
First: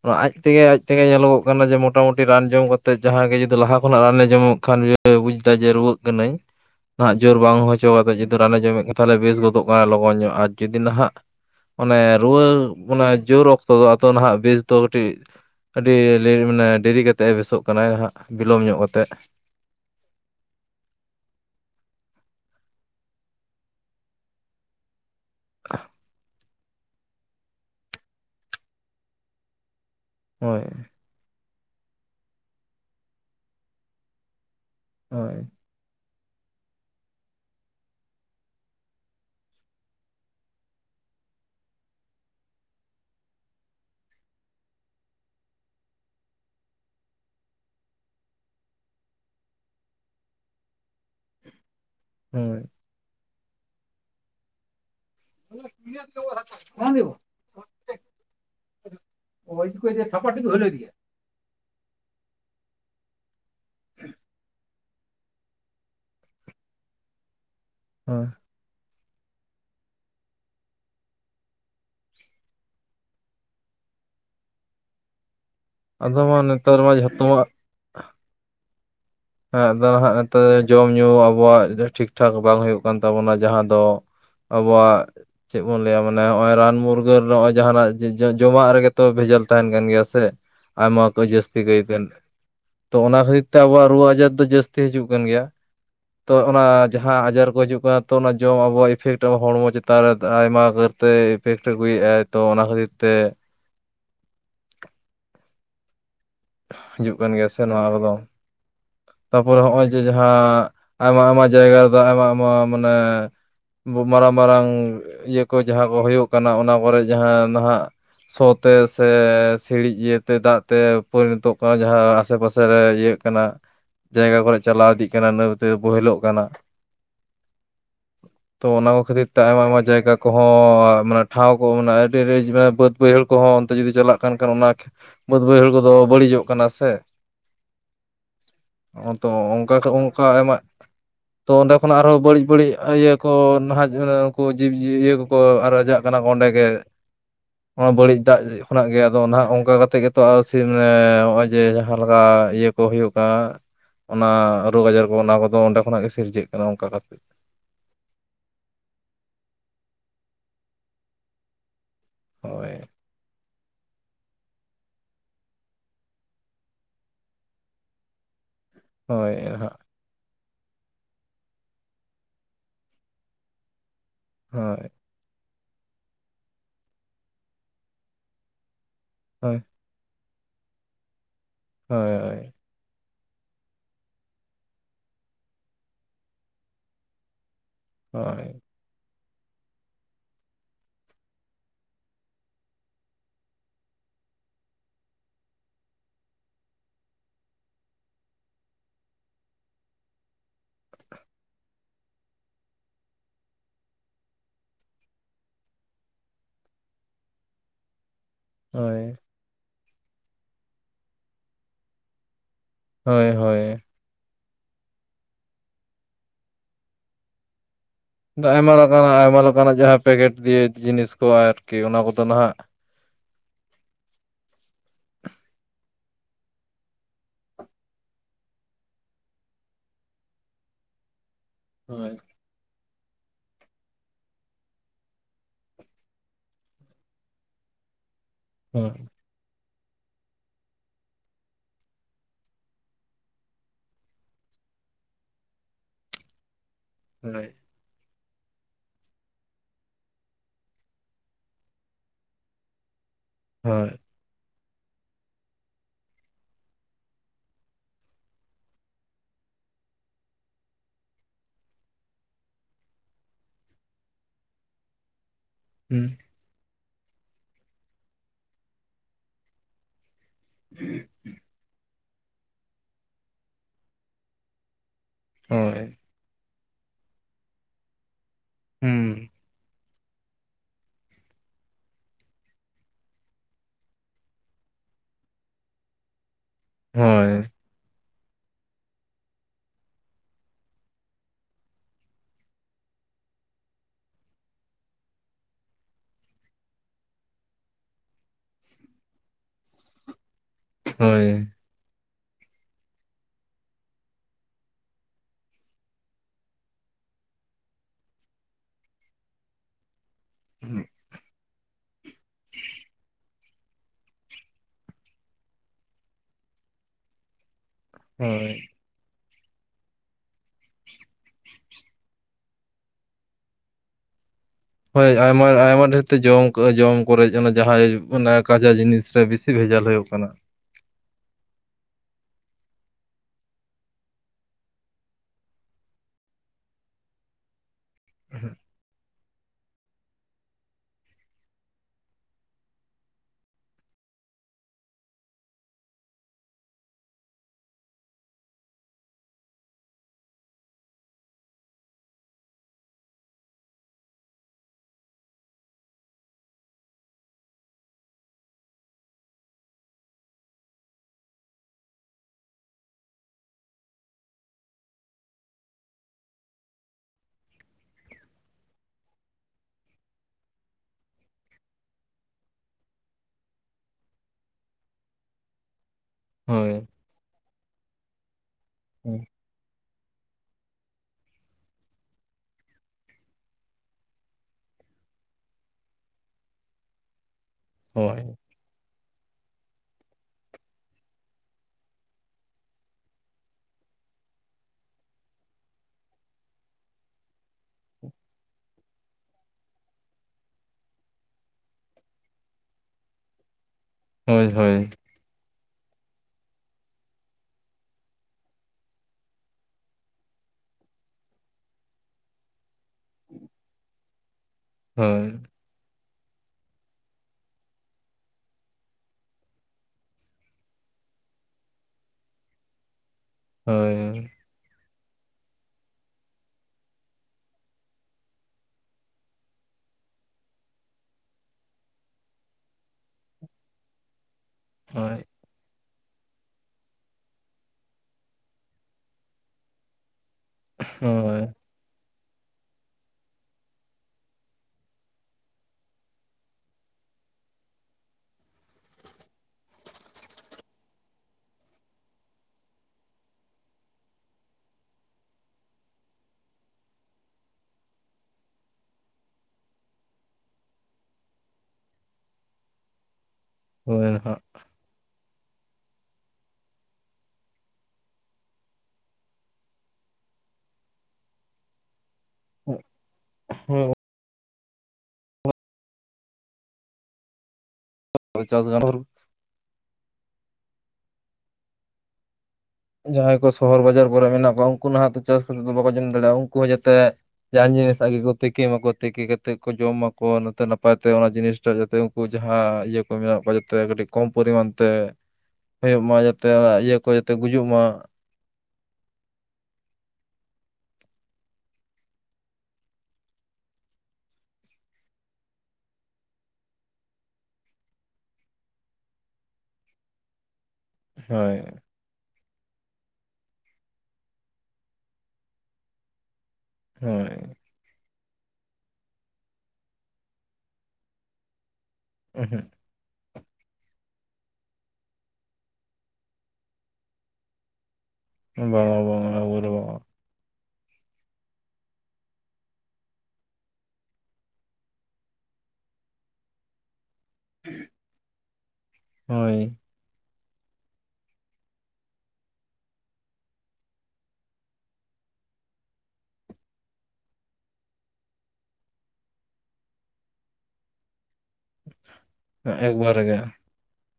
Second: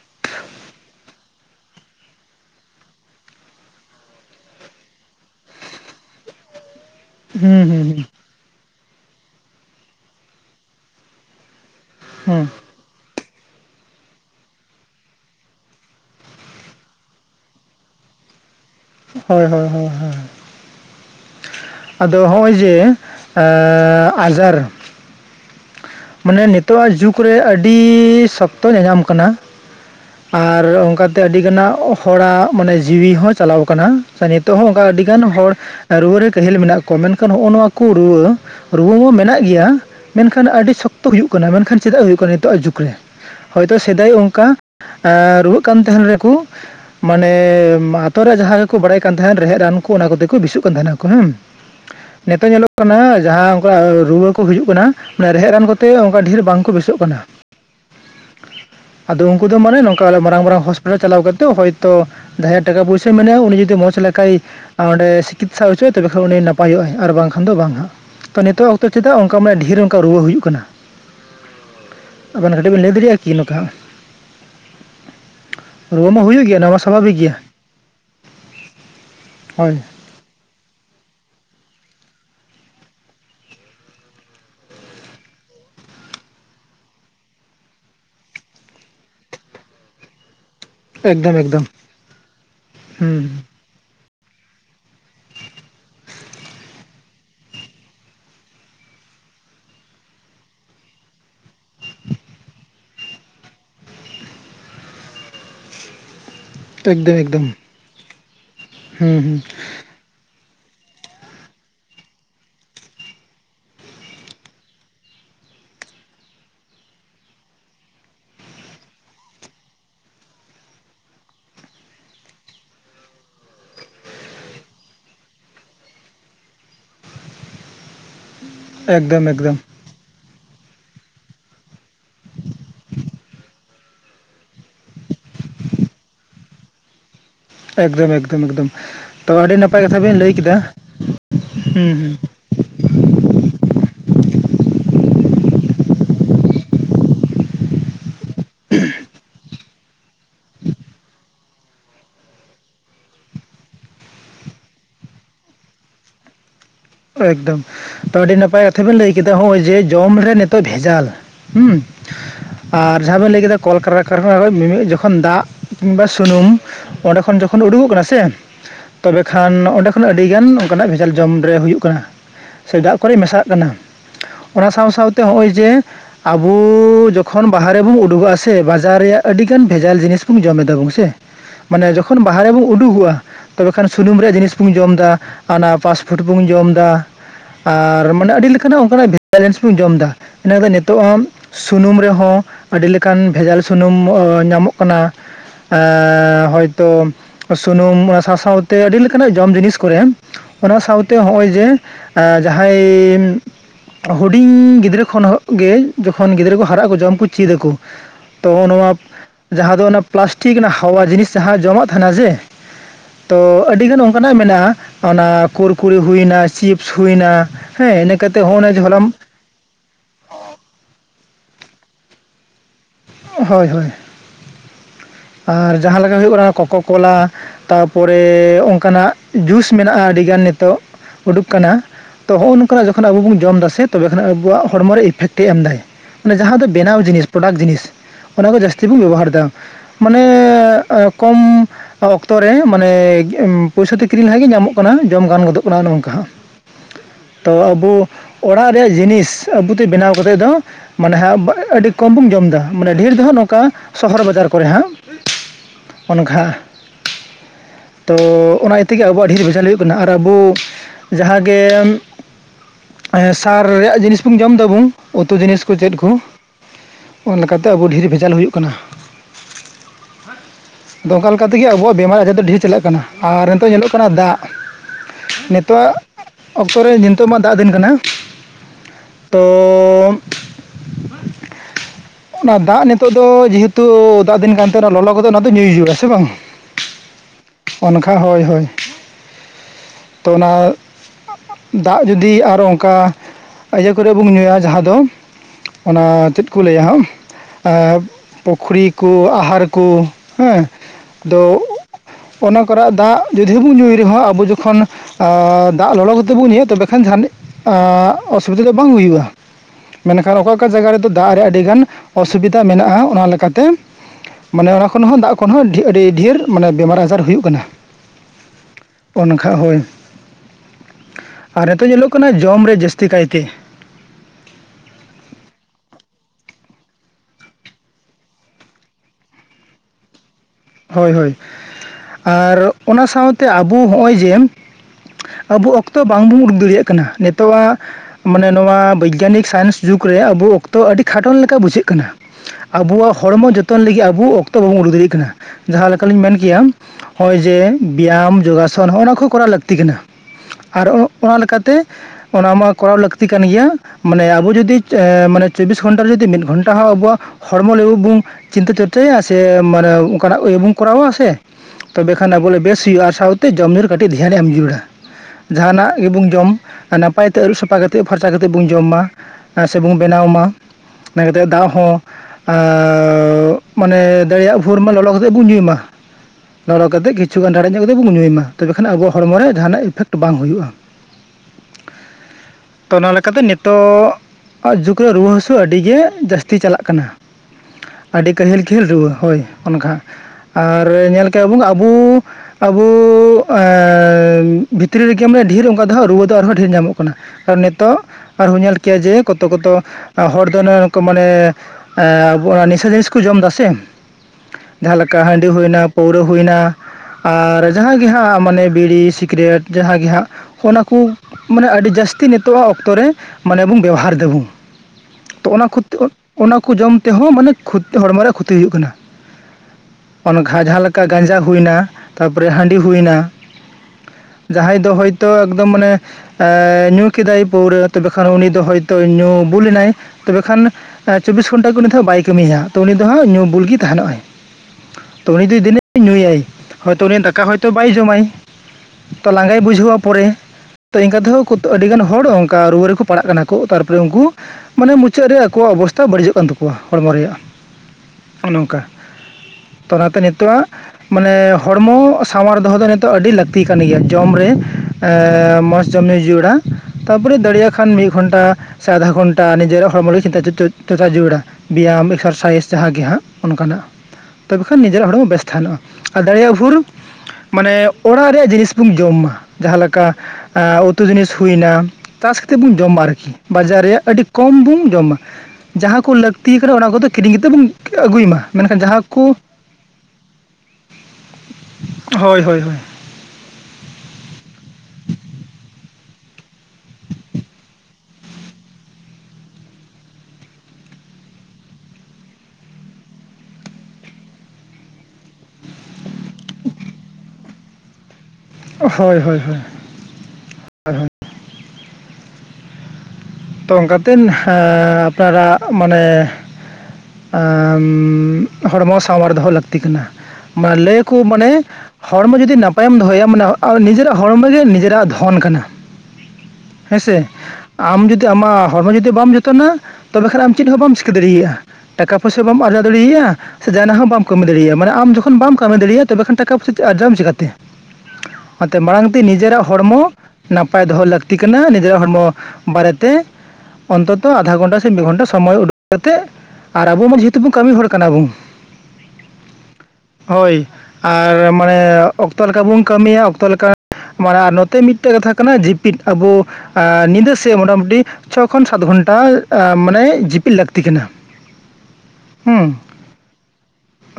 ᱚᱱᱟ ᱟᱡ ᱛᱮᱜᱮ ᱟᱡ ᱛᱮᱜᱮ ᱧᱮᱞᱚᱜᱚᱜ ᱠᱟᱱᱟ ᱡᱮ ᱢᱚᱴᱟᱢᱩᱴᱤ ᱨᱟᱱ ᱡᱚᱢ ᱠᱟ ᱠᱟᱛᱮ ᱡᱟᱦᱟᱸᱜ ᱜᱮ ᱡᱩᱫᱤ ᱞᱟᱦᱟ ᱠᱷᱚᱱᱟᱜ ᱨᱟᱱᱮ ᱡᱚᱢᱚᱜ ᱠᱷᱟᱱ ᱵᱩᱡᱽ ᱮᱫᱟ ᱡᱮ ᱨᱩᱣᱟᱹᱜ ᱠᱟᱹᱱᱟᱹᱧ ᱱᱟᱦᱟᱜ ᱡᱳᱨ ᱵᱟᱝ ᱦᱩᱸ ᱦᱩᱸ ᱦᱚᱪᱚ ᱠᱟᱛᱮ ᱡᱩᱫᱤ ᱨᱟᱱᱮ ᱡᱚᱢᱮᱫ ᱠᱚ ᱛᱟᱦᱚᱞᱮ ᱵᱮᱥ ᱜᱚᱫᱚᱜ ᱠᱟᱱᱟ ᱞᱚᱜᱚᱱ ᱧᱚᱜ ᱟᱨ ᱡᱩᱫᱤ ᱱᱟᱦᱟᱜ ᱚᱱᱮ ᱦᱩᱸ ᱨᱩᱣᱟᱹ ᱢᱟᱱᱮ ᱡᱳᱨ ᱚᱠᱛᱚ ᱫᱚ ᱟᱫᱚ ᱱᱟᱦᱟᱜ ᱵᱮᱥ ᱫᱚ ᱠᱟᱹᱴᱤᱡ ᱟᱹᱰᱤ ᱢᱟᱱᱮ ᱞᱮ ᱰᱮᱨᱤ ᱠᱟᱛᱮᱫ ᱮ ᱵᱮᱥᱚᱜ ᱠᱟᱱᱟ ᱦᱟᱸᱜ ᱵᱤᱞᱚᱢ ᱧᱚᱜ ᱠᱟ ᱠᱟᱛᱮᱜ᱾ ᱦᱳᱭ ᱦᱳᱭ ᱦᱳᱭ ᱦᱳᱭ ᱫᱚ ᱱᱚᱜᱼᱚᱭ ᱡᱮ ᱟᱡᱡᱟᱨ <inaudible> ᱢᱟᱱᱮ ᱱᱤᱛᱚᱜᱟᱜ ᱡᱩᱜᱽ ᱨᱮ ᱟᱹᱰᱤ ᱥᱚᱠᱛᱚ ᱧᱟᱧᱟᱢ ᱠᱟᱱᱟ, ᱦᱳᱭ ᱟᱨ ᱚᱱᱠᱟ ᱛᱚ ᱟᱹᱰᱤ ᱜᱟᱱ ᱦᱚᱲᱟᱜ ᱢᱟᱱᱮ ᱡᱤᱣᱤ ᱦᱚᱸ ᱪᱟᱞᱟᱣ ᱟᱠᱟᱱᱟ ᱥᱮ ᱱᱤᱛᱚᱜ ᱦᱚᱸ ᱚᱱᱠᱟ ᱟᱹᱰᱤ ᱜᱟᱱ ᱦᱳᱭ ᱦᱚᱲ ᱨᱩᱣᱟᱹ ᱨᱮ ᱠᱟᱹᱦᱤᱞ ᱢᱮᱱᱟᱜ ᱠᱚᱣᱟ ᱢᱮᱱᱠᱷᱟᱱ ᱦᱚᱜᱼᱚᱭ ᱱᱚᱣᱟ ᱠᱚ ᱨᱩᱣᱟᱹᱼᱼ ᱨᱩᱣᱟᱹ ᱢᱟ ᱢᱮᱱᱟᱜ ᱜᱮᱭᱟ, ᱢᱮᱱᱠᱷᱟᱱ ᱟᱹᱰᱤ ᱥᱚᱠᱛᱚ ᱦᱩᱭᱩᱜ ᱠᱟᱱᱟ ᱾ ᱢᱮᱱᱠᱷᱟᱱ ᱪᱮᱫᱟᱜ ᱦᱩᱭᱩᱜ ᱠᱟᱱᱟ ᱱᱤᱛᱚᱜ ᱜᱟᱜ ᱡᱩᱜᱽᱨᱮ ᱾ ᱦᱚᱭᱛᱳ ᱥᱮᱫᱟᱭ ᱚᱱᱠᱟ ᱨᱩᱣᱟᱹᱜ ᱠᱟᱱ ᱛᱟᱦᱮᱱ ᱨᱮᱠᱚᱼᱼ ᱢᱟᱱᱮ ᱟᱛᱳ ᱨᱮ ᱡᱟᱦᱟᱸ ᱜᱮᱠᱚ ᱵᱟᱲᱟᱭ ᱠᱟᱱ ᱛᱟᱦᱮ ᱨᱮᱦᱮᱫ ᱨᱟᱱ ᱠᱚ ᱚᱱᱟ ᱠᱚᱛᱮ ᱠᱚ ᱵᱮᱥᱩᱜ ᱠᱟᱱ ᱛᱟᱦᱮᱸᱱᱟᱠᱚ ᱦᱮᱸ, ᱱᱤᱛᱳᱜ ᱦᱳᱭ ᱧᱮᱞᱚᱜ ᱠᱟᱱᱟ ᱡᱟᱦᱟᱸ ᱚᱱᱠᱟ ᱨᱩᱣᱟᱹ ᱠᱚ ᱦᱤᱡᱩᱜ ᱠᱟᱱᱟ ᱨᱮᱦᱮᱫ ᱨᱟᱱ ᱠᱚ ᱛᱮ ᱚᱱᱠᱟ ᱰᱷᱮᱨ ᱵᱟᱝᱠᱚ ᱵᱮᱥᱚᱜ ᱠᱟᱱᱟ᱾ ᱟᱫᱚ ᱩᱱᱠᱩ ᱫᱚ ᱢᱟᱱᱮ ᱱᱚᱝᱠᱟ ᱢᱟᱨᱟᱝ ᱢᱟᱨᱟᱝ ᱦᱚᱥᱯᱤᱴᱟᱞ ᱪᱟᱞᱟᱣ ᱠᱟᱛᱮ ᱦᱚᱭ ᱛᱚ ᱦᱟᱡᱟᱭᱟᱜ ᱴᱟᱠᱟ ᱯᱚᱭᱥᱟ ᱢᱮᱭᱟ ᱩᱱᱤ ᱡᱚᱫᱤ ᱢᱚᱸᱡᱽ ᱞᱮᱠᱟᱭ ᱟᱨ ᱚᱸᱰᱮ ᱪᱤᱠᱤᱛᱥᱟ ᱦᱚᱪᱚᱟᱭ ᱛᱚᱵᱮ ᱠᱷᱟᱱ ᱩᱱᱤ ᱱᱟᱯᱟᱭᱚᱜᱼ ᱟᱭ ᱟᱨ ᱵᱟᱝᱠᱷᱟᱱ ᱫᱚ ᱵᱟᱝ ᱦᱟᱸᱜ᱾ ᱦᱳᱸᱭ ᱛᱚ ᱱᱤᱛᱚᱜ ᱚᱠᱛᱚ ᱪᱮᱫᱟᱜ ᱚᱱᱠᱟ ᱢᱟᱱᱮ ᱰᱷᱮᱨ ᱚᱱᱠᱟ ᱨᱩᱣᱟᱹ ᱦᱩᱭᱩᱜ ᱠᱟᱱᱟ? ᱟᱵᱮᱱ ᱠᱟᱹᱴᱤᱡ ᱵᱮᱱ ᱞᱟᱹᱭ ᱫᱟᱲᱮᱭᱟᱜᱼᱟ ᱠᱤ ᱱᱚᱝᱠᱟ? ᱨᱩᱣᱟᱹ ᱟᱫᱚ ᱢᱟ ᱦᱩᱭᱩᱜ ᱜᱮᱭᱟ ᱱᱚᱣᱟ ᱱᱮᱛᱟᱨ ᱢᱟ ᱥᱟᱵᱷᱟᱵᱤᱠ ᱜᱮᱭᱟ᱾ ᱡᱷᱚᱛᱚᱣᱟᱜ ᱦᱮᱸ ᱦᱳᱭ ᱟᱫᱚ ᱱᱟᱦᱟᱜ ᱱᱮᱛᱟᱨ ᱡᱚᱢ ᱧᱩ ᱟᱵᱚᱣᱟᱜ ᱴᱷᱤᱠ ᱴᱷᱟᱠ ᱵᱟᱝ ᱦᱩᱭᱩᱜ ᱠᱟᱱ ᱛᱟᱵᱚᱱᱟ ᱡᱟᱦᱟᱸ ᱫᱚ ᱟᱵᱚᱣᱟᱜ ᱪᱮᱫ ᱵᱚᱱ ᱞᱟᱹᱭᱟ ᱢᱟᱱᱮ ᱱᱚᱜᱚᱭ ᱨᱟᱱ ᱢᱩᱨᱜᱟᱹᱱ ᱱᱚᱜᱼᱚᱭ ᱡᱟᱦᱟᱱᱟᱜ ᱡᱚᱢᱟᱜ ᱨᱮᱜᱮ ᱛᱚ ᱵᱷᱮᱡᱮᱞ ᱛᱟᱦᱮᱱ ᱠᱟᱱ ᱜᱮᱭᱟ ᱥᱮ᱾ ᱟᱭᱢᱟ ᱠᱚ ᱮᱠᱫᱚᱢ ᱡᱟᱹᱥᱛᱤ ᱮᱠᱫᱚᱢ ᱠᱟᱹᱭᱛᱮ ᱛᱚ ᱚᱱᱟ ᱦᱩᱸ ᱠᱷᱟᱹᱛᱤᱨ ᱛᱮ ᱟᱵᱚᱣᱟᱜ ᱨᱩᱣᱟᱹ ᱟᱡᱟᱨ ᱫᱚ ᱡᱟᱹᱥᱛᱤ ᱦᱤᱡᱩᱜ ᱠᱟᱱ ᱜᱮᱭᱟ᱾ ᱛᱚ ᱚᱱᱟ ᱡᱟᱦᱟᱸ ᱟᱡᱟᱨ ᱠᱚ ᱦᱤᱡᱩᱜ ᱠᱟᱱᱟ ᱛᱚ ᱚᱱᱟ ᱡᱚᱢ ᱟᱵᱚᱣᱟᱜ ᱤᱯᱷᱮᱠᱴ ᱟᱵᱚ ᱦᱚᱲᱢᱚ ᱪᱮᱛᱟᱱ ᱨᱮ ᱟᱭᱢᱟ ᱠᱟᱹᱨ ᱛᱮ ᱤᱯᱷᱮᱠᱴᱮ ᱟᱹᱜᱩᱭᱮᱫᱼᱟᱭ ᱛᱚ ᱚᱱᱟ ᱠᱷᱟᱹᱛᱤᱨ ᱛᱮ ᱮᱠᱫᱚᱢ ᱦᱤᱡᱩᱜ ᱠᱟᱱ ᱮᱠᱫᱚᱢ ᱜᱮᱭᱟ ᱥᱮ ᱱᱚᱣᱟ ᱠᱚᱫᱚ, ᱦᱩᱸ ᱦᱩᱸ ᱛᱟᱯᱚᱨᱮ ᱦᱚᱜᱼᱚᱭ ᱡᱮ ᱡᱟᱦᱟᱸ ᱟᱭᱢᱟ ᱟᱭᱢᱟ ᱡᱟᱭᱜᱟ ᱨᱮᱫᱚ ᱟᱭᱢᱟ ᱟᱭᱢᱟ ᱢᱟᱱᱮ, ᱢᱟᱨᱟᱝ ᱢᱟᱨᱟᱝ ᱤᱭᱟᱹ ᱠᱚ ᱡᱟᱦᱟᱸ ᱠᱚ ᱦᱩᱭᱩᱜ ᱠᱟᱱᱟ ᱚᱱᱟ ᱠᱚᱨᱮᱜ ᱡᱟᱦᱟᱸ ᱱᱟᱦᱟᱜ ᱥᱚ ᱛᱮ ᱥᱮ ᱥᱤᱲᱤᱡ ᱤᱭᱟᱹᱛᱮ ᱫᱟᱜ ᱛᱮ ᱯᱚᱨᱤᱱᱚᱛᱚᱜ ᱠᱟᱱᱟ ᱡᱟᱦᱟᱸ ᱟᱥᱮ ᱯᱟᱥᱮ ᱨᱮ ᱤᱭᱟᱹᱜ ᱠᱟᱱᱟ ᱡᱟᱭᱜᱟ ᱠᱚᱨᱮ ᱪᱟᱞᱟᱣ ᱤᱫᱤᱜ ᱠᱟᱱᱟ ᱱᱟᱹᱣᱛᱮ ᱵᱳᱹᱦᱮᱞᱚᱜ ᱠᱟᱱᱟ ᱛᱚ ᱚᱱᱟ ᱠᱚ ᱮᱠᱫᱚᱢ ᱠᱷᱟᱹᱛᱤᱨ ᱛᱮ ᱮᱠᱫᱚᱢ ᱟᱭᱢᱟ ᱟᱭᱢᱟ ᱡᱟᱭᱜᱟ ᱠᱚᱦᱚᱸ ᱢᱟᱱᱮ ᱴᱷᱟᱶ ᱠᱚ ᱢᱟᱱᱮ ᱟᱹᱰᱤ ᱟᱹᱰᱤ ᱵᱟᱹᱫᱽ ᱵᱟᱹᱭᱦᱟᱹᱲ ᱠᱚᱦᱚᱸ ᱚᱱᱛᱮ ᱡᱩᱫᱤ ᱪᱟᱞᱟᱜ ᱠᱟᱱ ᱠᱷᱟᱱ ᱚᱱᱟ ᱵᱟᱹᱫᱽ ᱵᱟᱹᱭᱦᱟᱹᱲ ᱠᱚᱫᱚ ᱵᱟᱹᱲᱤᱡᱚᱜ ᱠᱟᱱᱟ ᱥᱮ ᱮᱠᱫᱚᱢ ᱮᱠᱫᱚᱢ ᱮᱠᱫᱚᱢ ᱛᱚ ᱚᱱᱠᱟ ᱚᱱᱠᱟ ᱟᱭᱢᱟ ᱛᱚ ᱚᱸᱰᱮ ᱦᱩᱸ ᱠᱷᱚᱱᱟᱜ ᱟᱨᱦᱚᱸ ᱦᱩᱸ ᱵᱟᱹᱲᱤᱡ ᱵᱟᱹᱲᱤᱡ ᱤᱭᱟᱹ ᱠᱚ ᱱᱟᱦᱟᱪ ᱩᱱᱠᱩ ᱡᱤᱵᱽᱼᱡᱤᱭ ᱤᱭᱟᱹ ᱠᱚᱠᱚ ᱟᱨᱮᱡᱟᱜ ᱠᱟᱱᱟ ᱠᱚ ᱚᱸᱰᱮ ᱜᱮ ᱵᱟᱹᱲᱤᱡ ᱫᱟᱜ ᱠᱷᱚᱱᱟᱜ ᱜᱮ ᱟᱫᱚ ᱱᱟᱦᱟᱜ ᱚᱱᱠᱟ ᱠᱟᱛᱮᱫ ᱜᱮᱛᱚ ᱥᱤᱢ ᱱᱚᱜᱼᱚᱭ ᱡᱮ ᱡᱟᱦᱟᱸ ᱞᱮᱠᱟ ᱤᱭᱟᱹ ᱠᱚ ᱦᱩᱭᱩᱜ ᱚᱱᱠᱟ ᱚᱱᱟ ᱨᱳᱜᱽ ᱟᱡᱟᱨ ᱠᱚ ᱚᱱᱟ ᱠᱚᱫᱚ ᱚᱸᱰᱮ ᱠᱷᱚᱱᱟᱜ ᱜᱮ ᱥᱤᱨᱡᱟᱹᱜ ᱠᱟᱱᱟ ᱚᱱᱠᱟ ᱠᱟᱛᱮᱜ ᱮᱠᱫᱚᱢ ᱛᱚ ᱟᱹᱰᱤ ᱱᱟᱯᱟᱭ ᱠᱟᱛᱷᱟ ᱵᱤᱱ ᱞᱟᱹᱭ ᱠᱮᱫᱟ ᱦᱚᱸᱜ-ᱚᱭ ᱡᱮ ᱡᱚᱢ ᱨᱮ ᱱᱤᱛᱚᱜ ᱵᱷᱮᱡᱟᱞ ᱦᱩᱸ ᱦᱳᱭ ᱟᱨ ᱡᱟᱦᱟᱸ ᱵᱤᱱ ᱞᱟᱹᱭ ᱠᱮᱫᱟ ᱠᱚᱞ ᱠᱟᱨᱮᱠ <inaudible> ᱢᱤᱢᱤᱫ ᱡᱚᱠᱷᱚᱱ ᱫᱟᱜ ᱠᱤᱝᱵᱟ ᱥᱩᱱᱩᱢ ᱚᱸᱰᱮ ᱠᱷᱚᱱ ᱡᱚᱠᱷᱚᱱ ᱩᱸᱰᱩᱠᱚᱜ ᱠᱟᱱᱟ ᱥᱮ ᱛᱚᱵᱮ ᱦᱳᱭ ᱠᱷᱟᱱ ᱦᱟᱸᱜ ᱚᱸᱰᱮ ᱠᱷᱚᱱᱟᱜ ᱟᱹᱰᱤᱜᱟᱱ ᱚᱱᱠᱟᱱᱟᱜ ᱵᱷᱮᱡᱟᱞ ᱡᱚᱢ ᱨᱮ ᱦᱩᱭᱩᱜ ᱠᱟᱜ ᱥᱮ ᱫᱟᱜ ᱠᱚᱨᱮ ᱢᱮᱥᱟᱜ ᱠᱟᱱᱟ ᱚᱱᱟ ᱥᱟᱶ ᱦᱳᱭ ᱥᱟᱶᱛᱮ ᱦᱚᱸᱜᱼᱚᱭ ᱡᱮ ᱟᱵᱩ ᱡᱚᱠᱷᱚᱱ ᱵᱟᱦᱟ ᱨᱮᱵᱚᱱ ᱩᱸᱰᱩᱠᱚᱜᱼᱟ ᱥᱮ, ᱵᱟᱡᱟᱨ ᱨᱮᱭᱟᱜ ᱟᱹᱰᱤ ᱦᱳᱭ ᱜᱟᱱ ᱵᱷᱮ ᱡᱟᱞ ᱡᱤᱱᱤᱥ ᱵᱚᱱ ᱡᱚᱢ ᱮᱫᱟ ᱵᱚ ᱥᱮ ᱢᱟᱱᱮ ᱦᱳᱭ ᱡᱚᱠᱷᱚᱱ ᱵᱟᱦᱟ ᱦᱳᱭ ᱨᱮᱵᱚᱱ ᱩᱸᱰᱩᱠᱚᱜᱼᱟ ᱛᱚᱵᱮ ᱠᱷᱟᱱ ᱥᱩᱱᱩᱢ ᱨᱮᱭᱟᱜ ᱡᱤᱱᱤᱥ ᱵᱚᱱ ᱡᱚᱢ ᱫᱟ ᱚᱱᱟ ᱯᱷᱟᱥᱯᱷᱩᱰ ᱵᱚᱱ ᱡᱚᱢ ᱫᱟ᱾ ᱟᱨ ᱢᱟᱱᱮ ᱟᱹᱰᱤ ᱞᱮᱠᱟᱱᱟᱜ ᱚᱱᱠᱟᱱᱟᱜ ᱵᱷᱮᱡᱟᱞ ᱡᱤᱱᱤᱥ ᱵᱚᱱ ᱡᱚᱢ ᱫᱟ ᱤᱱᱟᱹ ᱫᱚ ᱱᱤᱛᱳᱜ ᱟᱢ ᱥᱩᱱᱩᱢ ᱨᱮᱦᱚᱸ ᱟᱹᱰᱤ ᱞᱮᱠᱟᱱ ᱵᱷᱮᱡᱟᱞ ᱥᱩᱱᱩᱢ ᱧᱟᱢᱚᱜ ᱠᱟᱱᱟ᱾ ᱦᱮᱸ ᱦᱚᱭᱛᱳ ᱥᱩᱱᱩᱢ ᱚᱱᱟ ᱥᱟᱶ ᱥᱟᱶᱛᱮ ᱟᱹᱰᱤ ᱞᱮᱠᱟᱱᱟᱜ ᱡᱚᱢ ᱡᱤᱱᱤᱥ ᱠᱚᱨᱮ ᱚᱱᱟ ᱥᱟᱶᱛᱮ ᱦᱚᱸᱜ-ᱚᱭ ᱡᱮ ᱡᱟᱦᱟᱸᱭ ᱦᱩᱰᱤᱧ ᱜᱤᱫᱽᱨᱟᱹ ᱠᱷᱚᱱ ᱜᱮ ᱡᱚᱠᱷᱚᱱ ᱜᱤᱫᱽᱨᱟᱹ ᱠᱚ ᱦᱟᱨᱟᱜ ᱟᱠᱚ ᱡᱚᱢ ᱠᱚ ᱪᱮᱫ ᱟᱠᱩ ᱛᱚ ᱱᱚᱣᱟ ᱦᱳᱭ ᱡᱟᱦᱟᱸ ᱫᱚ ᱚᱱᱟ ᱯᱞᱟᱥᱴᱤᱠ ᱱᱟᱜ ᱦᱟᱣᱟ ᱡᱤᱱᱤᱥ ᱡᱟᱦᱟᱸ ᱡᱚᱢᱟᱜ ᱛᱟᱦᱮᱱᱟ ᱡᱮ ᱦᱳᱭ ᱛᱚ ᱦᱳᱭ ᱟᱹᱰᱤᱜᱟᱱ ᱚᱱᱠᱟᱱᱟᱜ ᱢᱮᱱᱟᱜᱼᱟ, ᱚᱱᱟ ᱠᱩᱨᱠᱩᱨᱤ ᱦᱩᱭᱱᱟ ᱪᱤᱯᱥ ᱦᱩᱭᱱᱟ ᱦᱮᱸ ᱠᱟᱛᱮ ᱦᱚᱸᱜᱼᱚ ᱟᱭᱢᱟ ᱱᱟ ᱡᱮ ᱦᱚᱞᱟᱢ ᱞᱮᱠᱟᱱᱟᱜ ᱟᱭᱢᱟ ᱞᱮᱠᱟᱱᱟᱜ ᱡᱟᱦᱟᱸ ᱯᱮᱠᱮᱴ ᱫᱤᱭᱮ ᱡᱤᱱᱤᱥ ᱠᱚ ᱟᱨᱠᱤ ᱚᱱᱟ ᱠᱚᱫᱚ ᱱᱟᱦᱟᱜ ᱦᱳᱭ ᱦᱳᱭ ᱟᱨ ᱡᱟᱦᱟᱸ ᱞᱮᱠᱟ ᱦᱩᱭᱩᱜ ᱠᱟᱱᱟ ᱠᱚᱠᱚ ᱠᱚᱞᱟ ᱛᱟᱨᱯᱚᱨᱮ ᱚᱱᱠᱟᱱᱟᱜ ᱡᱩᱥ ᱢᱮᱱᱟᱜᱼᱟ ᱟᱹᱰᱤᱜᱟᱱ ᱱᱤᱛᱚᱜ᱾ ᱩᱸᱰᱩᱠ ᱠᱟᱱᱟ ᱦᱳᱭ ᱛᱚ ᱦᱚᱸᱜ-ᱱᱚ ᱚᱱᱠᱟᱱᱟᱜ ᱡᱚᱠᱷᱚᱱ ᱟᱵᱚ ᱵᱚᱱ ᱡᱚᱢ ᱫᱟᱥᱮ, ᱛᱚᱵᱮ ᱠᱷᱟᱱ ᱟᱵᱚᱣᱟᱜ ᱦᱚᱲᱢᱚᱨᱮ ᱤᱯᱷᱮᱴ ᱮ ᱮᱢ ᱫᱟᱭ᱾ ᱡᱟᱦᱟᱸ ᱫᱚ ᱵᱮᱱᱟᱣ ᱡᱤᱱᱤᱥ, ᱯᱨᱚᱰᱟᱠᱴ ᱡᱤᱱᱤᱥ, ᱚᱱᱟ ᱠᱚ ᱡᱟᱹᱥᱛᱤ ᱦᱳᱭ ᱵᱚᱱ ᱵᱮᱵᱚᱦᱟᱨ ᱫᱟ᱾ ᱢᱟᱱᱮ ᱠᱚᱢ ᱚᱠᱛᱚᱨᱮ ᱢᱟᱱᱮ ᱯᱚᱭᱥᱟᱛᱮ ᱠᱤᱨᱤᱧ ᱞᱮᱠᱟᱱ ᱜᱮ ᱧᱟᱢᱚᱜ ᱠᱟᱱᱟ, ᱡᱚᱢ ᱜᱟᱱ ᱜᱚᱫᱚᱜ ᱠᱟᱱᱟ ᱱᱚ ᱱᱚᱝᱠᱟ ᱦᱟᱸᱜ᱾ <inaudible> ᱛᱚ ᱟᱵᱚ ᱚᱲᱟᱜ ᱨᱮᱭᱟᱜ ᱡᱤᱱᱤᱥ, ᱟᱵᱚ ᱛᱮ ᱵᱮᱱᱟᱣ ᱠᱟᱛᱮᱜ ᱫᱚ ᱢᱟᱱᱮ ᱦᱟᱸᱜ ᱟᱹᱰᱤ ᱠᱚᱢ ᱵᱚᱱ ᱡᱚᱢ ᱫᱟ ᱢᱟᱱᱮ ᱰᱷᱮᱨ ᱫᱚ ᱦᱟᱸᱜ ᱱᱚᱝᱠᱟ ᱦᱳᱭ ᱥᱚᱦᱚᱨ ᱵᱟᱡᱟᱨ ᱠᱚᱨᱮ ᱦᱟᱸᱜ᱾ ᱚᱱᱠᱷᱟ ᱛᱚ ᱚᱱᱟ ᱤᱭᱟᱹ ᱛᱮᱜᱮ ᱟᱵᱚᱣᱟᱜ ᱰᱷᱮᱨ ᱵᱷᱮᱡᱟᱞ ᱦᱩᱭᱩᱜ ᱠᱟᱱᱟ, ᱟᱨ ᱟᱵᱩ ᱡᱟᱦᱟᱸᱜᱮ ᱥᱟᱨ ᱨᱮᱭᱟᱜ ᱡᱤᱱᱤᱥ ᱵᱚᱱ ᱡᱚᱢ ᱫᱟ ᱵᱚᱱ, ᱩᱛᱩ ᱡᱤᱱᱤᱥ ᱠᱚ ᱪᱮᱫ ᱠᱚ ᱚᱱᱟ ᱞᱮᱠᱟᱛᱮ ᱟᱵᱚ ᱰᱷᱮᱨ ᱵᱷᱮᱡᱟᱞ ᱦᱩᱭᱩᱜ ᱠᱟᱱᱟ᱾ <inaudible> <unintelligible> ᱟᱫᱚ ᱚᱱᱠᱟ ᱞᱮᱠᱟᱛᱮᱜᱮ ᱟᱵᱚᱣᱟᱜ ᱵᱮᱢᱟᱨ ᱟᱡᱟᱨ ᱫᱚ ᱰᱷᱮᱨ ᱪᱟᱞᱟᱜ ᱠᱟᱱᱟ, ᱟᱨ ᱱᱤᱛᱚᱝ ᱧᱮᱞᱚᱜ ᱠᱟᱱᱟ ᱫᱟᱜ ᱱᱤᱛᱚᱜ ᱦᱳᱭ ᱚᱠᱛᱚ ᱨᱮ ᱱᱤᱛᱚᱜ ᱢᱟ ᱫᱟᱜ ᱫᱤᱱ ᱠᱟᱱᱟ᱾ ᱦᱩᱸ ᱛᱚᱻ ᱫᱟᱜ ᱱᱤᱛᱳᱜ ᱫᱚ ᱡᱮᱦᱮᱛᱩ ᱫᱟᱜ ᱫᱤᱱ ᱠᱟᱱ ᱛᱚ ᱚᱱᱟ ᱞᱚᱞᱚ ᱠᱚᱫᱚ ᱚᱱᱟ ᱫᱚ ᱧᱩᱩᱭ ᱦᱩᱭᱩᱜᱼᱟ, ᱥᱮ ᱵᱟᱝ? ᱦᱳᱭ᱾ ᱢᱮᱱᱠᱷᱟ ᱦᱳᱭ ᱦᱳᱭ, ᱛᱚ ᱚᱱᱟ ᱫᱟᱜ ᱡᱩᱫᱤ ᱟᱨᱚ ᱚᱱᱠᱟ, ᱤᱭᱟᱹ ᱠᱚᱨᱮ ᱵᱚᱱ ᱧᱩᱭᱟ ᱡᱟᱦᱟᱸ ᱫᱚ, ᱚᱱᱟ ᱪᱮᱫ ᱠᱚ ᱞᱟᱹᱭᱟ ᱦᱟᱸᱜ, ᱟᱸ ᱯᱩᱠᱷᱨᱤ ᱠᱚ ᱟᱦᱟᱨ ᱠᱩ ᱦᱮᱸ ᱦᱳᱭ ᱟᱫᱚ ᱚᱱᱟ ᱠᱚᱨᱮ ᱫᱟᱜ ᱡᱩᱫᱤᱵᱚᱱ ᱧᱩᱭ ᱨᱮᱦᱚᱸ, ᱟᱵᱚ ᱡᱚᱠᱷᱚᱱ ᱟᱸᱻ ᱫᱟᱜ ᱞᱚᱞᱚ ᱠᱟᱛᱮᱜ ᱵᱚᱱ ᱧᱩᱭᱟ ᱛᱚᱵᱮ ᱠᱷᱟᱱ ᱡᱟᱱᱤᱡ ᱚᱥᱩᱵᱤᱫᱷᱟ ᱫᱚ ᱵᱟᱝ ᱦᱩᱭᱩᱜᱼᱟ᱾ ᱢᱟᱱᱮ ᱚᱠᱟ ᱚᱠᱟ ᱡᱟᱭᱜᱟ ᱨᱮᱫᱚ ᱫᱟᱜ ᱨᱮ ᱟᱹᱰᱤ ᱜᱟᱱ ᱚᱥᱩᱵᱤᱫᱟ ᱢᱮᱱᱟᱜᱼᱟ ᱚᱱᱟ ᱞᱮᱠᱟᱛᱮ ᱢᱟᱱᱮ ᱚᱱᱟ ᱠᱷᱚᱱ ᱦᱚᱸ ᱫᱟᱜ ᱠᱷᱚᱱ ᱦᱚᱸ ᱟᱹᱰᱤ ᱰᱷᱮᱨ ᱢᱟᱱᱮ ᱵᱮᱢᱟᱨ ᱟᱡᱟᱨ ᱦᱩᱭᱩᱜ ᱠᱟᱱᱟ᱾ ᱦᱳᱭ ᱚᱱᱠᱷᱟ ᱦᱳᱭ, ᱟᱨ ᱱᱤᱛᱚᱜᱜ ᱧᱮᱞᱚᱜ ᱠᱟᱱᱟ ᱡᱚᱢ ᱨᱮ ᱡᱟᱹᱥᱛᱤ ᱠᱟᱭᱛᱮ ᱦᱳᱭ ᱟᱭᱢᱟ, ᱟᱭᱢᱟ ᱰᱷᱮᱨ ᱡᱚᱢ, ᱡᱚᱢ ᱠᱚᱨᱮ ᱡᱟᱦᱟᱸᱟᱭ ᱠᱟᱡᱟ ᱡᱤᱱᱤᱥ ᱨᱮ ᱵᱮᱥᱤ ᱵᱷᱮᱡᱟᱞ ᱦᱩᱭᱩᱜ ᱠᱟᱱᱟ᱾ ᱦᱳᱭ ᱦᱳᱭ ᱟᱨ ᱚᱱᱟ ᱥᱟᱶᱛᱮ ᱟᱵᱚ ᱦᱚᱜᱼᱚᱭ ᱡᱮ ᱟᱵᱚ ᱚᱠᱛᱚ ᱵᱟᱝᱵᱚᱱ ᱩᱰᱠ ᱫᱟᱲᱮᱭᱟᱜ ᱠᱟᱱᱟ ᱱᱤᱛᱳᱜ-ᱟ ᱢᱟᱱᱮ ᱱᱚᱣᱟ ᱵᱳᱭᱜᱟᱱᱤᱠ ᱥᱟᱭᱮᱱᱥ ᱡᱩᱜᱽ ᱨᱮ ᱟᱵᱚ ᱚᱠᱛᱚ ᱟᱹᱰᱤ ᱠᱷᱟᱴᱚᱱ ᱞᱮᱠᱟ ᱵᱩᱡᱷᱟᱹᱜ ᱠᱟᱱᱟ ᱟᱵᱚᱣᱟᱜ ᱦᱚᱲᱢᱚ ᱡᱚᱛᱚᱱ ᱞᱟᱹᱜᱤᱫ ᱟᱵᱚ ᱚᱠᱛᱚ ᱵᱟᱵᱚᱱ ᱩᱰᱩ ᱫᱟᱲᱮᱭᱟᱜ ᱠᱟᱱᱟ ᱡᱟᱦᱟᱸᱮ ᱞᱮᱠᱟᱞᱤᱧ ᱢᱮᱱ ᱠᱮᱭᱟ ᱱᱚᱜ ᱚᱭ ᱡᱮ ᱵᱮᱭᱟᱢ ᱡᱳᱜᱟᱥᱚᱱ ᱱᱚᱜ ᱱᱚᱣᱟ ᱠᱚ ᱠᱚᱨᱟᱣ ᱞᱟᱹᱠᱛᱤ ᱠᱟᱱᱟ ᱟᱨ ᱚᱱᱟ ᱞᱮᱠᱟᱛᱮ ᱚᱱᱟ ᱢᱟ ᱠᱚᱨᱟᱣ ᱞᱟᱹᱠᱛᱤ ᱠᱟᱱ ᱜᱮᱭᱟ ᱢᱟᱱᱮ ᱟᱵᱚ ᱡᱩᱚᱫᱤ ᱢᱟᱱᱮ ᱪᱚᱵᱽᱵᱤᱥ ᱜᱷᱚᱱᱴᱟ ᱨᱮ ᱡᱩᱫᱤ ᱢᱤᱫ ᱜᱷᱚᱱᱴᱟ ᱦᱚᱸ ᱟᱵᱚᱣᱟᱜ ᱦᱚᱲᱢᱚ ᱞᱮ ᱵ <unintelligible> ᱪᱤᱱᱛ ᱪᱚᱨᱪᱟ ᱥᱮ ᱢᱟᱱᱮ ᱠᱟᱱᱟᱜ ᱭ ᱵᱚᱱ ᱠᱚᱨᱟᱣᱟ ᱥᱮ ᱛᱚᱵᱮ ᱠᱷᱟᱱ ᱵᱚᱞᱮ ᱵᱮᱥ ᱦᱩᱭᱩᱜᱼᱟ ᱟᱨ ᱥᱟᱶᱛᱮ ᱡᱚᱢ ᱧᱩ ᱨᱮ ᱠᱟᱹᱴᱤᱡ ᱫᱷᱮᱭᱟᱱᱮ ᱮᱢ ᱡᱟᱹᱲᱩᱹᱲᱟ ᱡᱟᱦᱟᱱᱟᱜ ᱜᱮᱵᱚᱱ ᱡᱚᱢ ᱱᱟᱯᱟᱭ ᱛᱮ ᱟᱹᱨᱩᱵ ᱥᱟᱯᱷᱟ ᱠᱟᱛᱮᱫ ᱯᱷᱟᱨᱪᱟ ᱠᱟᱛᱮᱫ ᱵᱚᱱ ᱡᱚᱢᱟ ᱟᱨ ᱥᱮᱵᱚᱱ ᱵᱮᱱᱟᱣ ᱢᱟ ᱤᱱᱟ ᱠᱟᱛᱮ ᱫᱟᱜ ᱦᱚᱸ ᱢᱟᱱᱮ ᱫᱟᱲᱮᱭᱟᱜ ᱵᱷᱳᱨ ᱢᱟ ᱞᱚᱞᱚ ᱠᱟᱛᱮ ᱵᱚᱱ ᱧᱩᱭ ᱢᱟ ᱦᱳᱭ ᱞᱚᱞᱚ ᱠᱟᱛᱮ ᱠᱤᱪᱷᱩ ᱜᱟᱱ ᱨᱟᱲᱮᱡ ᱧᱚᱜ ᱠᱟᱛᱮ ᱵᱚᱱ ᱧᱩᱭ ᱢᱟ ᱛᱚᱵᱮ ᱠᱷᱟᱱ ᱟᱵᱚ ᱦᱳᱭ ᱦᱚᱲᱢᱚ ᱨᱮ ᱡᱟᱦᱟᱱᱟᱜ ᱤᱯᱷᱮᱠᱴ ᱵᱟᱝ ᱦᱩᱭᱩᱜᱼᱟ᱾ ᱛᱚ ᱚᱱᱟ ᱞᱮᱠᱟᱛᱮ ᱱᱤᱛᱚᱜᱼᱜ ᱡᱩᱜᱽᱨᱮ ᱨᱩᱣᱟᱹ ᱦᱟᱹᱥᱩ ᱟᱹᱰᱤᱜᱮ ᱡᱟᱹᱥᱛᱤ ᱪᱟᱞᱟᱜ ᱠᱟᱱᱟ᱾ ᱟᱹᱰᱤ ᱦᱳᱭ ᱠᱟᱹᱦᱮᱞ ᱠᱷᱮᱞ ᱨᱩᱣᱟᱹ ᱦᱳᱭ ᱚᱱᱠᱟ ᱟᱨ ᱧᱮᱞ ᱠᱮᱜᱟ ᱵᱚᱱ ᱟᱵᱚ ᱟᱵᱚ ᱵᱷᱤᱛᱨᱤ ᱨᱮᱜᱮ ᱢᱟᱱᱮ ᱰᱷᱮᱨ ᱚᱱᱠᱟ ᱫᱚ ᱦᱟᱸᱜ ᱨᱩᱣᱟᱹ ᱫᱚ ᱟᱨᱦᱚᱸ ᱰᱷᱮᱨ ᱧᱟᱢᱚᱜ ᱠᱟᱱᱟ ᱟᱨ ᱱᱤᱛᱚᱜ ᱟᱨᱦᱚᱸ ᱧᱮᱞ ᱠᱮᱭᱟ ᱡᱮ ᱠᱚᱛᱚ ᱠᱚᱛᱚ ᱦᱚᱲ ᱫᱚ ᱢᱟᱱᱮ ᱚᱱᱟ ᱱᱤᱥᱟᱹ ᱡᱤᱱᱤᱥ ᱠᱚ ᱡᱚᱢ ᱮᱫᱟ ᱥᱮ ᱦᱳᱭ ᱦᱳᱭ ᱫᱟᱠᱟ ᱦᱟᱺᱰᱤ ᱦᱩᱭᱱᱟ ᱯᱟᱹᱣᱨᱟᱹ ᱦᱩᱭᱱᱟ ᱟᱨ ᱡᱟᱦᱟᱸᱜ ᱜᱮ ᱦᱟᱸᱜ ᱢᱟᱱᱮ ᱵᱤᱲᱤ ᱥᱤᱠᱨᱮᱴ ᱡᱟᱦᱟᱸᱜ ᱜᱮ ᱦᱟᱸᱜ ᱚᱱᱟ ᱠᱚ ᱢᱟᱱᱮ ᱟᱹᱰᱤ ᱡᱟᱹᱥᱛᱤ ᱱᱤᱛᱚᱜ-ᱟ ᱚᱠᱛᱚ ᱨᱮ ᱢᱟᱱᱮ ᱵᱚᱱ ᱵᱮᱵᱚᱦᱟᱨ ᱫᱟᱵᱚᱱ ᱦᱳᱭ ᱛᱚ ᱚᱱᱟ ᱠᱷᱚᱛ <inaudible> ᱚᱱᱟ ᱠᱚ ᱡᱚᱢ ᱛᱮᱦᱚᱸ ᱢᱟᱱᱮ ᱠᱷᱚᱛᱤ ᱦᱚᱲᱢᱚ ᱨᱮᱭᱟᱜ ᱠᱷᱚᱛᱤ ᱦᱩᱭᱩᱜ ᱠᱟᱱᱟ ᱚᱱᱠᱷᱟ ᱡᱟᱦᱟᱸ ᱞᱮᱠᱟ ᱜᱟᱸᱡᱟ ᱦᱩᱭᱱᱟ ᱛᱟᱨᱯᱚᱨᱮ ᱦᱟᱺᱰᱤ ᱦᱩᱭᱱᱟ ᱦᱳᱭ ᱡᱟᱦᱟᱸᱭ ᱫᱚ ᱦᱚᱳᱭᱛᱳ ᱮᱠᱫᱚᱢ ᱢᱟᱱᱮ ᱮ ᱧᱩ ᱠᱮᱫᱟᱭ ᱯᱟᱹᱣᱨᱟᱹ ᱛᱚᱵᱮ ᱠᱷᱟᱱ ᱩᱱᱤ ᱫᱚ ᱦᱚᱭᱛᱳ ᱧᱩ ᱵᱩᱞᱱᱟᱭ ᱛᱚᱵᱮ ᱠᱷᱟᱱ ᱪᱚᱵᱽᱵᱤᱥ ᱜᱷᱚᱱᱴᱟ ᱠᱚ ᱩᱱᱤ ᱫᱚᱜ ᱵᱟᱭ ᱠᱟᱹᱢᱤᱭᱟ ᱛᱚ ᱩᱱᱤ ᱫᱚ ᱦᱟᱸᱜ ᱧᱩ ᱵᱩᱞᱜᱮ ᱛᱟᱦᱮᱱᱚᱜᱼᱟᱭ ᱦᱳᱭ ᱛᱚ ᱩᱱᱤ ᱫᱚ ᱫᱤᱱᱮ ᱧᱩᱭᱟᱭ ᱦᱚᱭᱛᱚ ᱩᱱ ᱫᱟᱠᱟ ᱦᱚᱭᱛᱳ ᱵᱟᱭ ᱡᱚᱢᱟᱭ ᱛᱚ ᱞᱟᱸᱜᱟᱭ ᱵᱩᱡᱷᱟᱹᱣᱟ ᱯᱚᱨᱮ ᱛᱚ ᱤᱱᱠᱟᱹ ᱦᱳᱭ ᱛᱮᱦᱚᱸ ᱛᱚ ᱟᱹᱰᱤ ᱜᱟᱱ ᱦᱚᱲ ᱚᱱᱠᱟ ᱨᱩᱣᱟᱹ ᱨᱮᱠᱚ ᱯᱟᱲᱟᱜ ᱠᱟᱱᱟ ᱠᱚ ᱛᱟᱨᱯᱚᱨᱮ ᱩᱱᱠᱩ ᱢᱟᱱᱮ ᱢᱩᱪᱟᱹᱫ ᱨᱮ ᱟᱠᱚᱣᱟᱜ ᱚᱵᱚᱥᱛᱷᱟ ᱵᱟᱹᱲᱤᱡᱚᱜ ᱠᱟᱱ ᱛᱟᱠᱚᱣᱟ ᱦᱚᱲᱢᱚ ᱨᱮᱭᱟᱜ ᱱᱚᱜᱼᱱᱚᱝᱠᱟ ᱛᱚ ᱚᱱᱟᱛᱮ ᱱᱤᱛᱚᱜ-ᱟ ᱢᱟᱱᱮ ᱦᱚᱲᱢᱚ ᱥᱟᱶᱟᱨ ᱫᱚᱦᱚ ᱫᱚ ᱱᱤᱛᱚᱜ ᱟᱹᱰᱤ ᱞᱟᱹᱠᱛᱤ ᱠᱟᱱ ᱜᱮᱭᱟ ᱡᱚᱢ ᱨᱮ ᱢᱚᱸᱡᱽ ᱡᱚᱢ ᱧᱩ <unintelligible> ᱛᱟᱯᱚᱨᱮ ᱫᱟᱲᱮᱭᱟᱜ ᱠᱷᱟᱱ ᱢᱤᱫ ᱜᱷᱚᱱᱴᱟ ᱥᱮ ᱟᱫᱷᱟ ᱜᱷᱚᱱᱴᱟ ᱱᱮᱡᱮᱨᱟᱜ ᱦᱚᱲᱢᱚ ᱞᱟᱹᱜᱤᱫ <unintelligible> ᱡᱩᱲᱟ ᱵᱮᱭᱟᱢ ᱮᱠᱥᱟᱨᱥᱟᱭᱤᱡ ᱡᱟᱦᱟᱸ ᱜᱮ ᱦᱟᱸᱜ ᱚᱱᱠᱟᱱᱟᱜ ᱦᱚᱭ ᱟᱫᱚ ᱛᱚᱵᱮ ᱠᱷᱟᱱ ᱱᱤᱡᱮᱨᱟᱜ ᱦᱚᱲᱢᱚ ᱵᱮᱥ ᱛᱟᱦᱮᱱᱚᱜ-ᱟ ᱟᱨ ᱫᱟᱲᱮᱭᱟᱜ ᱵᱷᱳᱨ ᱢᱟᱱᱮ ᱚᱲᱟᱜ ᱨᱮᱭᱟᱜ ᱡᱤᱱᱤᱥ ᱵᱚᱱ ᱡᱚᱢᱼᱢᱟ ᱡᱟᱦᱟᱸ ᱞᱮᱠᱟ ᱟᱻ ᱩᱛᱩ ᱡᱤᱱᱤᱥ ᱦᱩᱭ ᱮᱱᱟ ᱪᱟᱥ ᱠᱟᱛᱮᱜ ᱵᱚᱱ ᱡᱚᱢ ᱢᱟ ᱟᱨᱠᱤ ᱵᱟᱡᱟᱨ ᱦᱳᱭ ᱨᱮᱭᱟᱜ ᱟᱹᱰᱤ ᱠᱚᱢ ᱵᱚᱱ ᱡᱚᱢ‌ ᱢᱟ ᱡᱟᱦᱟᱸ ᱠᱚ ᱞᱟᱹᱠᱛᱤ ᱟᱠᱟᱱᱟ ᱚᱱᱟ ᱠᱚᱫᱚ ᱠᱤᱨᱤᱧ ᱠᱟᱛᱮ ᱵᱚᱱ ᱟᱹᱜᱩᱭ ᱢᱟ ᱪᱟᱥ ᱜᱟᱱᱚᱜ ᱠᱩ ᱦᱳᱭ ᱦᱳᱭ ᱦᱳᱭ ᱡᱟᱦᱟᱸᱭ ᱠᱚ ᱥᱚᱦᱚᱨ ᱵᱟᱡᱟᱨ ᱠᱚᱨᱮ ᱢᱮᱱᱟᱜ ᱠᱚᱣᱟ ᱩᱱᱠᱩ ᱱᱷᱟᱜ ᱪᱟᱥ ᱠᱟᱛᱮ ᱫᱚ ᱵᱟᱠᱚ ᱡᱚᱢ ᱫᱟᱲᱮᱭᱟᱜᱼᱟ ᱩᱱᱠᱩ ᱦᱚᱸ ᱡᱟᱛᱮ ᱡᱟᱦᱟᱱ ᱡᱤᱱᱤᱥᱟᱜ ᱜᱮᱠᱚ ᱛᱤᱠᱤ ᱢᱟᱠᱚ ᱛᱤᱠᱤ ᱠᱟᱛᱮ ᱠᱚ ᱡᱚᱢ ᱢᱟᱠᱚ ᱚᱱᱟ ᱛᱮ ᱱᱟᱯᱟᱭ ᱛᱮ ᱚᱱᱟ ᱡᱤᱱᱤᱥ ᱡᱟᱛᱮ ᱩᱱᱠᱩ ᱡᱟᱦᱟᱸ ᱤᱭᱟᱹ ᱠᱚ ᱢᱮᱱᱟᱜ ᱠᱚᱣᱟ ᱡᱟᱛᱮ ᱠᱟᱹᱴᱤᱡ ᱠᱚᱢ ᱯᱚᱨᱤᱢᱟᱱ ᱛᱮ <inaudible> ᱦᱩᱭᱩᱜ ᱢᱟ ᱡᱟᱛᱮ <unintelligible> ᱤᱭᱟᱹ ᱠᱚ ᱡᱟᱛᱮ ᱜᱩᱡᱩᱜ ᱢᱟ ᱦᱳᱭ ᱦᱳᱭ ᱦᱳᱭ ᱦᱳᱭ ᱛᱚ ᱚᱱᱠᱟᱛᱮᱱ ᱟᱯᱱᱟᱨᱟᱜ ᱢᱟᱱᱮ ᱦᱚᱲᱢᱚ ᱥᱟᱶᱭᱟᱨ ᱫᱚᱦᱚ ᱞᱟᱹᱠᱛᱤ ᱠᱟᱱᱟ ᱢᱟᱱᱮ ᱞᱟᱹᱭᱟᱠᱚ ᱢᱟᱱᱮ ᱦᱳᱭ ᱦᱚᱲᱢᱚ ᱡᱩᱫᱤ ᱱᱟᱯᱟᱭᱮᱢ ᱫᱚᱦᱚᱭᱟ ᱢᱟᱱᱮ ᱱᱤᱡᱮᱨᱟᱜ ᱦᱚᱲᱢᱚ ᱜᱮ ᱱᱤᱡᱮᱨᱟᱜ ᱫᱷᱚᱱ ᱠᱟᱱᱟ ᱦᱮᱸᱥᱮ ᱦᱳᱭ ᱟᱢ ᱡᱩᱫᱤ ᱟᱢᱟᱜ ᱦᱚᱲᱢᱚ ᱡᱩᱫᱤ ᱵᱟᱢ ᱡᱚᱛᱚᱱᱟ ᱛᱚᱵᱮ ᱠᱷᱟᱱ ᱟᱢ ᱪᱮᱫ ᱦᱚᱸ ᱵᱟᱢ ᱪᱤᱠᱟᱹ ᱫᱟᱲᱮᱭᱟᱜᱼᱟ ᱴᱟᱠᱟ ᱯᱚᱭᱥᱟ ᱵᱟᱢ ᱩᱸᱦᱩᱸᱜ ᱟᱨᱡᱟᱣ ᱫᱟᱲᱮᱭᱟᱜᱼᱟ ᱥᱮ ᱡᱟᱦᱟᱱᱟ ᱦᱚᱸ ᱵᱟᱢ ᱠᱟᱹᱢᱤ ᱫᱟᱲᱮᱭᱟᱜᱼᱢᱟᱱᱮ ᱟᱢ ᱡᱚᱠᱷᱚᱱ ᱵᱟᱢ ᱠᱟᱹᱢᱤ ᱫᱟᱲᱤᱭᱟᱜᱼᱟ ᱛᱚᱵᱮ ᱠᱷᱟᱱ ᱴᱟᱠᱟ ᱯᱚᱭᱥᱟ ᱟᱨᱡᱟᱣᱟᱢ ᱪᱮᱠᱟᱹ ᱛᱮ ᱚᱱᱟᱛᱮ ᱵᱟᱝᱟ ᱢᱟᱲᱟᱝ ᱛᱮ ᱵᱟᱝᱟ ᱱᱤᱡᱮᱨᱟᱜ ᱦᱚᱲᱢᱚ ᱵᱟᱝᱟ ᱱᱟᱯᱟᱭ ᱫᱚᱦᱚ ᱞᱟᱹᱠᱛᱤ ᱠᱟᱱᱟ ᱱᱤᱡᱮᱨᱟᱜ ᱦᱚᱲᱢᱚ ᱵᱟᱨᱮ ᱛᱮ ᱚᱱᱛᱚᱛᱚ ᱟᱫᱷᱟ ᱜᱷᱚᱱᱴᱟ ᱥᱮ ᱢᱤᱫ ᱜᱷᱚᱱᱴᱟ ᱥᱚᱢᱚᱭ ᱩᱰᱩᱠ ᱠᱟᱛᱮᱫ ᱟᱨ ᱟᱵᱚ ᱢᱟ ᱡᱮᱦᱮᱛᱩ ᱵᱚᱱ ᱠᱟᱹᱢᱤ ᱦᱚᱲ ᱠᱟᱱᱟ ᱵᱚᱱ ᱦᱳᱭ ᱦᱳᱭ ᱟᱨ ᱢᱟᱱᱮ ᱚᱠᱛᱚ ᱞᱮᱠᱟ ᱵᱩᱱ ᱠᱟᱹᱢᱤᱭᱟ ᱚᱠᱛᱚ ᱞᱮᱠᱟ ᱢᱟᱱᱮ ᱟᱨ ᱱᱚᱛᱮ ᱢᱤᱫᱴᱮᱡ ᱠᱟᱛᱷᱟ ᱠᱟᱱᱟ ᱡᱤᱯᱤᱫ ᱟᱹᱵᱩ ᱧᱤᱫᱟᱹ ᱥᱮ ᱢᱚᱴᱟᱢᱩᱼᱼ ᱟᱹᱰᱤ ᱪᱷᱚ ᱠᱷᱚᱱ ᱥᱟᱛ ᱜᱷᱚᱱᱴᱟ ᱢᱟᱱᱮ ᱡᱤᱯᱤᱫ ᱞᱟᱹᱠᱛᱤ ᱠᱟᱱᱟ ᱦᱩᱸ ᱮᱠᱵᱟᱨᱮ ᱜᱮ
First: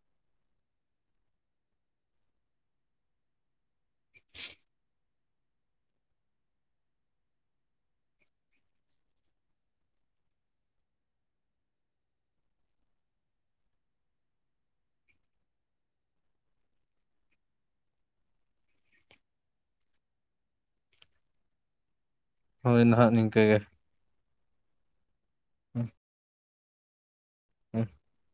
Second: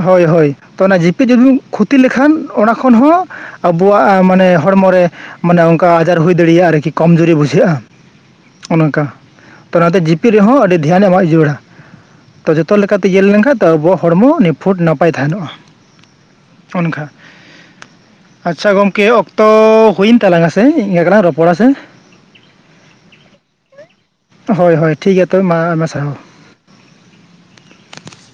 ᱦᱳᱭ ᱦᱳᱭ ᱛᱚ ᱚᱱᱟ ᱡᱤᱯᱤᱫ ᱡᱩᱫᱤᱢ ᱠᱷᱚᱛᱤ ᱞᱮᱠᱷᱟᱱ ᱚᱱᱟ ᱠᱷᱚᱱ ᱦᱚᱸ ᱟᱵᱚᱣᱟᱜ ᱢᱟᱱᱮ ᱦᱚᱲᱢᱚᱨ ᱨᱮ ᱢᱟᱱᱮ ᱚᱱᱠᱟ ᱟᱡᱟᱨ ᱦᱩᱭ ᱫᱟᱲᱤᱭᱟᱜᱼᱟ ᱟᱨᱠᱤ ᱠᱚᱢᱡᱩᱨᱤ ᱵᱩᱡᱷᱟᱹᱜᱼᱟ ᱚᱱᱠᱟ ᱛᱚ ᱚᱱᱟᱛᱮ ᱡᱤᱯᱤᱫ ᱨᱮᱦᱚᱸ ᱟᱹᱰᱤ ᱫᱷᱮᱭᱟᱱ ᱮᱢᱟᱜ ᱡᱟᱹᱨᱩᱲᱟ ᱛᱚ ᱡᱚᱛᱚ ᱞᱮᱠᱟ ᱛᱮ ᱧᱮᱞ ᱞᱮᱱᱠᱷᱟᱱ ᱛᱚ ᱟᱵᱚᱣᱟᱜ ᱦᱚᱲᱢᱚ ᱱᱤᱯᱷᱩᱴ ᱱᱟᱯᱟᱭ ᱛᱟᱦᱮᱱᱚᱜᱼᱟ ᱚᱱᱠᱟ ᱟᱪᱪᱷᱟ ᱜᱚᱝᱠᱮ ᱚᱠᱛᱚ ᱦᱩᱭᱮᱱ ᱛᱟᱞᱟᱝ ᱥᱮ ᱤᱱᱠᱟ ᱜᱟᱞᱟᱝ ᱨᱚᱯᱚᱲᱟ ᱥᱮ ᱦᱳᱭ ᱱᱷᱟᱜ ᱱᱤᱝᱠᱟᱹ ᱜᱮ ᱦᱳᱭ ᱦᱳᱭ ᱴᱷᱤᱠ ᱜᱮᱭᱟ ᱛᱚᱵᱮ ᱢᱟ ᱟᱭᱢᱟ ᱥᱟᱨᱦᱟᱣ <inaudible>